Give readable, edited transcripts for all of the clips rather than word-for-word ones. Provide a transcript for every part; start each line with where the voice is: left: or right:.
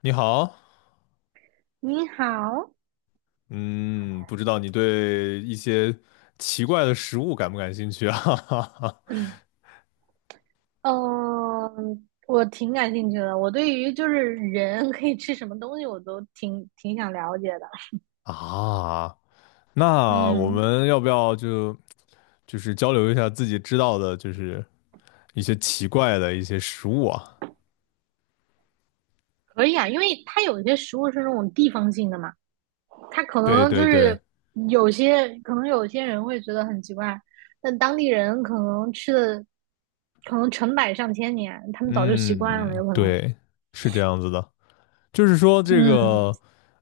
left: 你好，
right: 你好。
left: 嗯，不知道你对一些奇怪的食物感不感兴趣啊？
right: 嗯，我挺感兴趣的。我对于就是人 可以吃什么东西，我都挺想了解的。
left: 啊，那我
right: 嗯，
left: 们要不要就是交流一下自己知道的，就是一些奇怪的一些食物啊？
right: 可以啊，因为它有一些食物是那种地方性的嘛，它可
left: 对
right: 能就
left: 对对，
right: 是有些人会觉得很奇怪，但当地人可能吃的可能成百上千年，他们早就习惯了，
left: 嗯，
right: 有可能。
left: 对，是这样子的，就是说这
right: 嗯
left: 个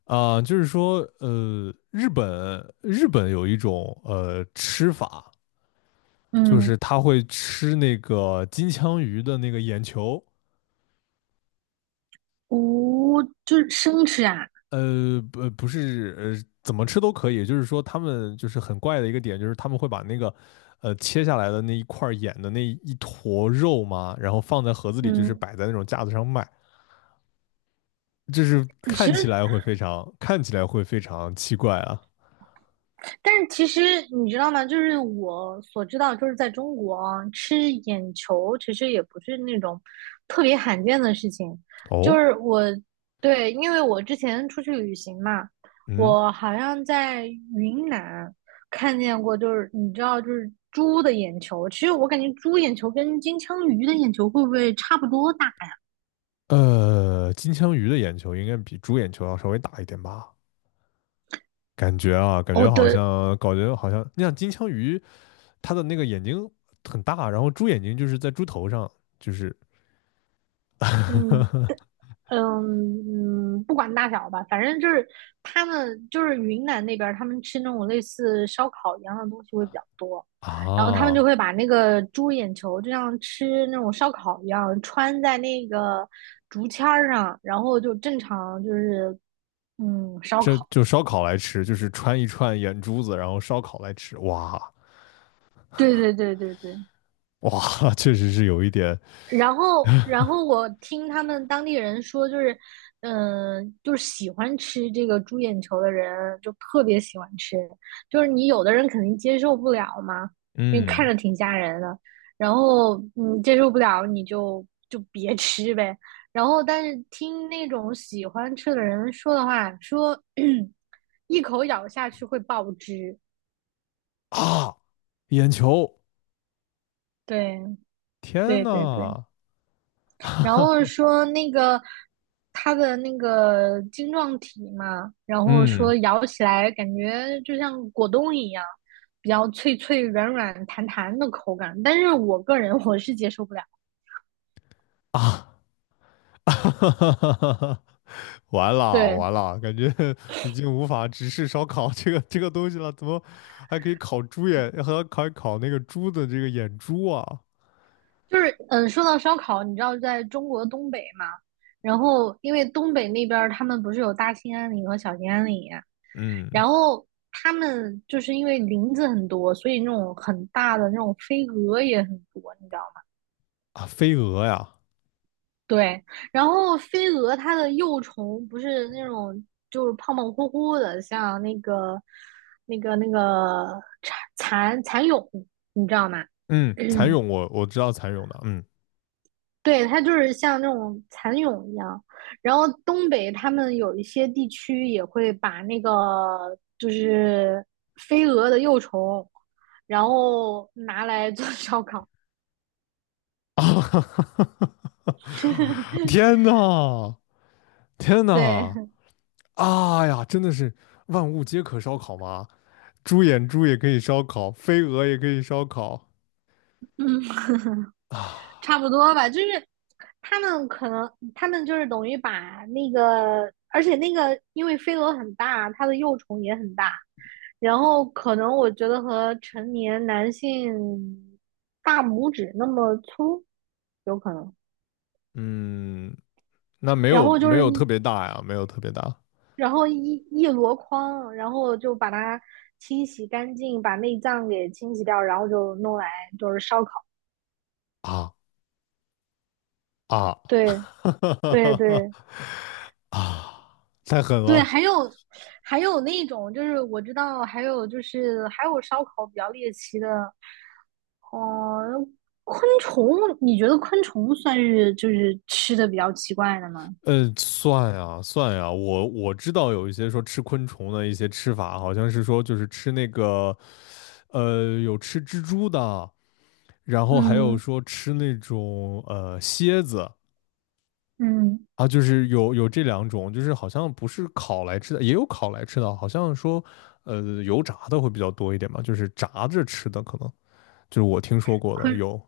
left: 啊、就是说日本有一种吃法，就
right: 嗯，
left: 是他会吃那个金枪鱼的那个眼球。
right: 无就是生吃啊。
left: 不，不是，怎么吃都可以。就是说，他们就是很怪的一个点，就是他们会把那个，切下来的那一块眼的那一坨肉嘛，然后放在盒子里，就是
right: 嗯，
left: 摆在那种架子上卖，就是
right: 其实
left: 看起来会非常奇怪啊。
right: 其实你知道吗？就是我所知道，就是在中国啊吃眼球其实也不是那种特别罕见的事情。就
left: 哦，
right: 是我对，因为我之前出去旅行嘛，
left: 嗯，
right: 我好像在云南看见过，就是你知道，就是猪的眼球。其实我感觉猪眼球跟金枪鱼的眼球会不会差不多大？
left: 金枪鱼的眼球应该比猪眼球要稍微大一点吧？感觉啊，感
right: 哦，
left: 觉好
right: 对，
left: 像，感觉好像，你想金枪鱼，它的那个眼睛很大，然后猪眼睛就是在猪头上，就是
right: 嗯，嗯嗯，不管大小吧，反正就是他们就是云南那边他们吃那种类似烧烤一样的东西会比较多，然后他们就
left: 啊，
right: 会把那个猪眼球就像吃那种烧烤一样穿在那个竹签儿上，然后就正常就是烧
left: 这
right: 烤。
left: 就烧烤来吃，就是穿一串眼珠子，然后烧烤来吃，哇
right: 对对对对对，
left: 哇，确实是有一点，
right: 然后，然后我听他们当地人说，就是，就是喜欢吃这个猪眼球的人，就特别喜欢吃。就是你有的人肯定接受不了嘛，因为看
left: 嗯
right: 着挺吓人的。然后，你接受不了你就别吃呗。然后，但是听那种喜欢吃的人说的话，说 一口咬下去会爆汁。
left: 啊，眼球，
right: 对，
left: 天
right: 对，对，对。
left: 呐，
right: 然后说那个它的那个晶状体嘛，然后
left: 嗯
right: 说咬起来感觉就像果冻一样，比较脆脆、软软、弹弹的口感。但是我个人 我是接受不了。
left: 啊，完了
right: 对，
left: 完了，感觉已经无法直视烧烤这个东西了，怎么还可以烤猪眼，还烤那个猪的这个眼珠啊？
right: 就是说到烧烤，你知道在中国东北嘛？然后因为东北那边儿他们不是有大兴安岭和小兴安岭，
left: 嗯
right: 然后他们就是因为林子很多，所以那种很大的那种飞蛾也很多，你知道吗？
left: 啊，飞蛾呀，
right: 对，然后飞蛾它的幼虫不是那种就是胖胖乎乎的，像那个蚕蚕蛹，你知道吗？
left: 嗯，蚕蛹我知道蚕蛹的，嗯
right: 对，它就是像那种蚕蛹一样。然后东北他们有一些地区也会把那个就是飞蛾的幼虫，然后拿来做烧烤。
left: 啊。天呐，天
right: 对，
left: 呐，啊呀，真的是万物皆可烧烤吗？猪眼猪也可以烧烤，飞蛾也可以烧烤
right: 嗯。
left: 啊。
right: 差不多吧，就是他们就是等于把那个，而且那个因为飞蛾很大，它的幼虫也很大，然后可能我觉得和成年男性大拇指那么粗，有可能。
left: 嗯，那没
right: 然
left: 有
right: 后就
left: 没
right: 是
left: 有特
right: 一，
left: 别大呀，没有特别大
right: 然后一箩筐，然后就把它清洗干净，把内脏给清洗掉，然后就弄来就是烧烤。
left: 啊啊，
right: 对对 对，
left: 啊，太狠
right: 对，
left: 了。
right: 还有那种，就是我知道，还有烧烤比较猎奇的，哦，昆虫，你觉得昆虫算是就是吃的比较奇怪的吗？
left: 嗯，算呀算呀，我知道有一些说吃昆虫的一些吃法，好像是说就是吃那个，有吃蜘蛛的。然后还有
right: 嗯
left: 说吃那种蝎子
right: 嗯，
left: 啊，就是有这两种，就是好像不是烤来吃的，也有烤来吃的，好像说油炸的会比较多一点吧，就是炸着吃的可能就是我听说过的
right: 昆
left: 有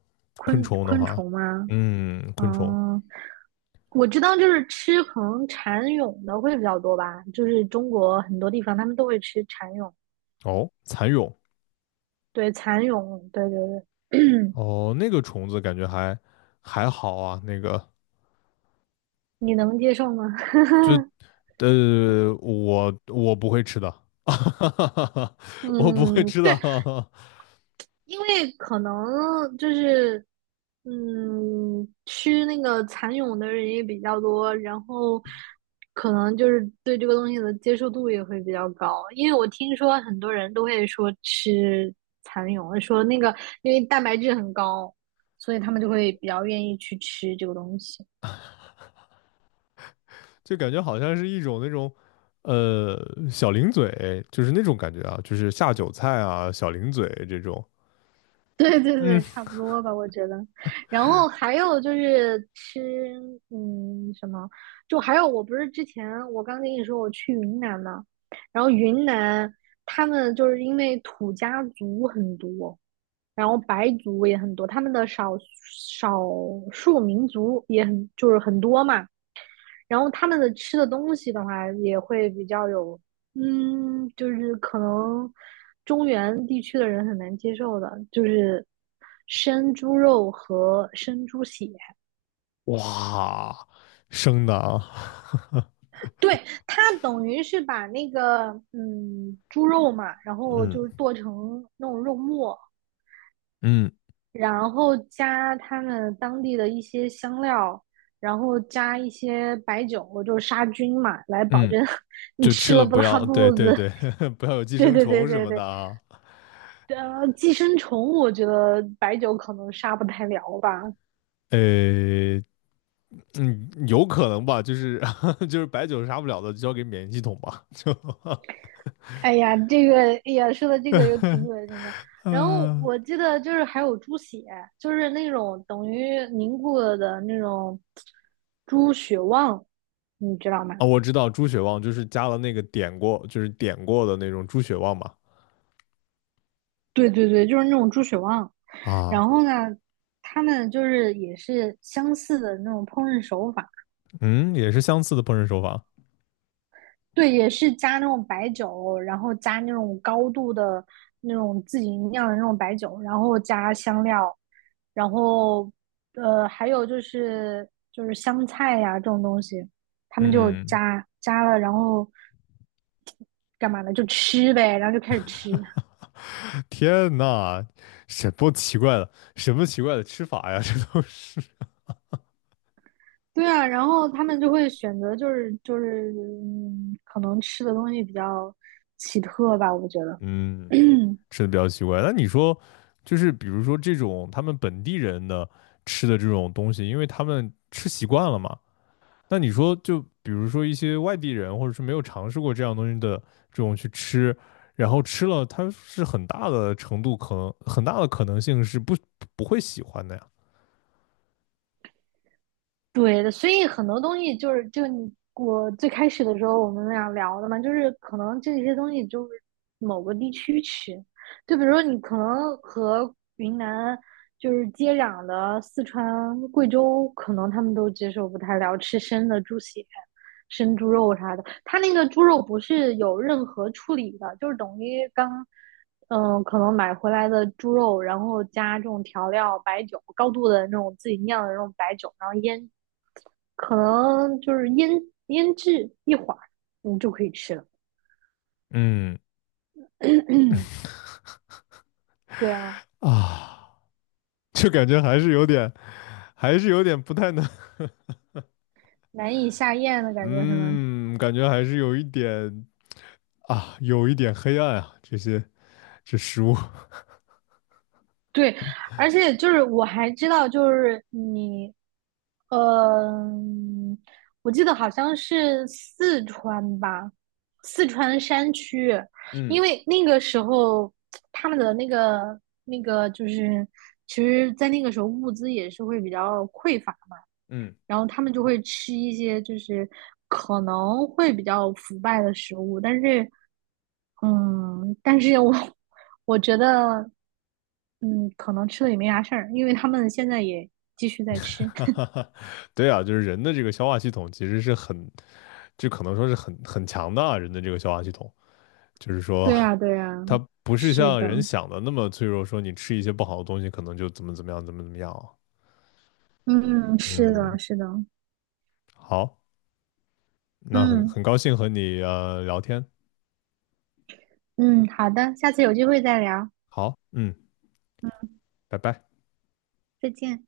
left: 昆虫的
right: 昆
left: 话，
right: 虫吗？
left: 嗯，昆虫
right: 嗯，我知道就是吃可能蚕蛹的会比较多吧，就是中国很多地方他们都会吃蚕蛹，
left: 哦，蚕蛹
right: 对，蚕蛹，对对对。
left: 哦，那个虫子感觉还好啊，那个
right: 你能接受吗？
left: 我不会吃的，我不会
right: 嗯，
left: 吃
right: 对，
left: 的。
right: 因为可能就是，嗯，吃那个蚕蛹的人也比较多，然后可能就是对这个东西的接受度也会比较高。因为我听说很多人都会说吃蚕蛹，说那个因为蛋白质很高，所以他们就会比较愿意去吃这个东西。
left: 就感觉好像是一种那种，呃，小零嘴，就是那种感觉啊，就是下酒菜啊，小零嘴这种。
right: 对对
left: 嗯，
right: 对，差不多吧，我觉得。然后还有就是吃，嗯，什么？就还有，我不是之前我刚跟你说我去云南嘛，然后云南他们就是因为土家族很多，然后白族也很多，他们的少数民族也很就是很多嘛。然后他们的吃的东西的话，也会比较有，嗯，就是可能中原地区的人很难接受的，就是生猪肉和生猪血。
left: 哇，生的啊，
right: 对，它等于是把那个猪肉嘛，然后就是
left: 嗯
right: 剁成那种肉末，
left: 嗯
right: 然后加他们当地的一些香料。然后加一些白酒，就是杀菌嘛，来保
left: 嗯，
right: 证 你
left: 就吃
right: 吃了
left: 了
right: 不
left: 不
right: 拉
left: 要，对
right: 肚
left: 对
right: 子。
left: 对，不要有 寄
right: 对
left: 生
right: 对对
left: 虫什
right: 对
left: 么的
right: 对，
left: 啊。
right: 呃，寄生虫，我觉得白酒可能杀不太了吧。
left: 呃，嗯，有可能吧，就是 就是白酒杀不了的，就交给免疫系统吧，就
right: 哎呀，这个，哎呀，说的这个又挺恶心的。然后
left: 嗯。
right: 我记得就是还有猪血，就是那种等于凝固了的那种猪血旺，你知道吗？
left: 啊，我知道猪血旺就是加了那个点过，就是点过的那种猪血旺嘛。
right: 对对对，就是那种猪血旺。然
left: 啊，
right: 后呢，他们就是也是相似的那种烹饪手法，
left: 嗯，也是相似的烹饪手法。
right: 对，也是加那种白酒，然后加那种高度的那种自己酿的那种白酒，然后加香料，然后还有就是就是香菜呀、这种东西，他们就
left: 嗯，
right: 加了，然后干嘛呢？就吃呗，然后就开始吃。
left: 天呐，什么奇怪的，什么奇怪的吃法呀？这都是，
right: 对啊，然后他们就会选择可能吃的东西比较奇特吧，我觉得。
left: 嗯，吃的比较奇怪。那你说，就是比如说这种他们本地人的吃的这种东西，因为他们吃习惯了嘛。那你说，就比如说一些外地人，或者是没有尝试过这样东西的这种去吃，然后吃了，它是很大的程度可能，很大的可能性是不会喜欢的呀。
right: 对的，所以很多东西就是你我最开始的时候我们俩聊的嘛，就是可能这些东西就是某个地区吃，就比如说你可能和云南就是接壤的四川、贵州，可能他们都接受不太了吃生的猪血、生猪肉啥的。它那个猪肉不是有任何处理的，就是等于刚可能买回来的猪肉，然后加这种调料、白酒，高度的那种自己酿的那种白酒，然后腌可能就是腌腌制一会儿，你就可以吃了。
left: 嗯
right: 对啊，
left: 啊。就感觉还是有点，还是有点不太能，
right: 难以下咽的感觉是吗？
left: 嗯，感觉还是有一点啊，有一点黑暗啊，这些这食物，
right: 对，而且就是我还知道，就是你，嗯、我记得好像是四川吧，四川山区，因
left: 嗯
right: 为那个时候他们的那个就是，其实，在那个时候物资也是会比较匮乏，
left: 嗯，
right: 然后他们就会吃一些就是可能会比较腐败的食物，但是嗯，但是我觉得，嗯，可能吃了也没啥事儿，因为他们现在也继续在吃。
left: 哈哈 哈，对啊，就是人的这个消化系统其实是很，就可能说是很强的啊，人的这个消化系统，就是说
right: 对呀，对呀，
left: 它不是
right: 是
left: 像
right: 的，
left: 人想的那么脆弱，说你吃一些不好的东西可能就怎么怎么样，怎么怎么样啊，
right: 嗯，是的，
left: 嗯，
right: 是的，
left: 好，那很
right: 嗯
left: 很高兴和你聊天，
right: 嗯，好的，下次有机会再聊，
left: 好，嗯，拜拜。
right: 再见。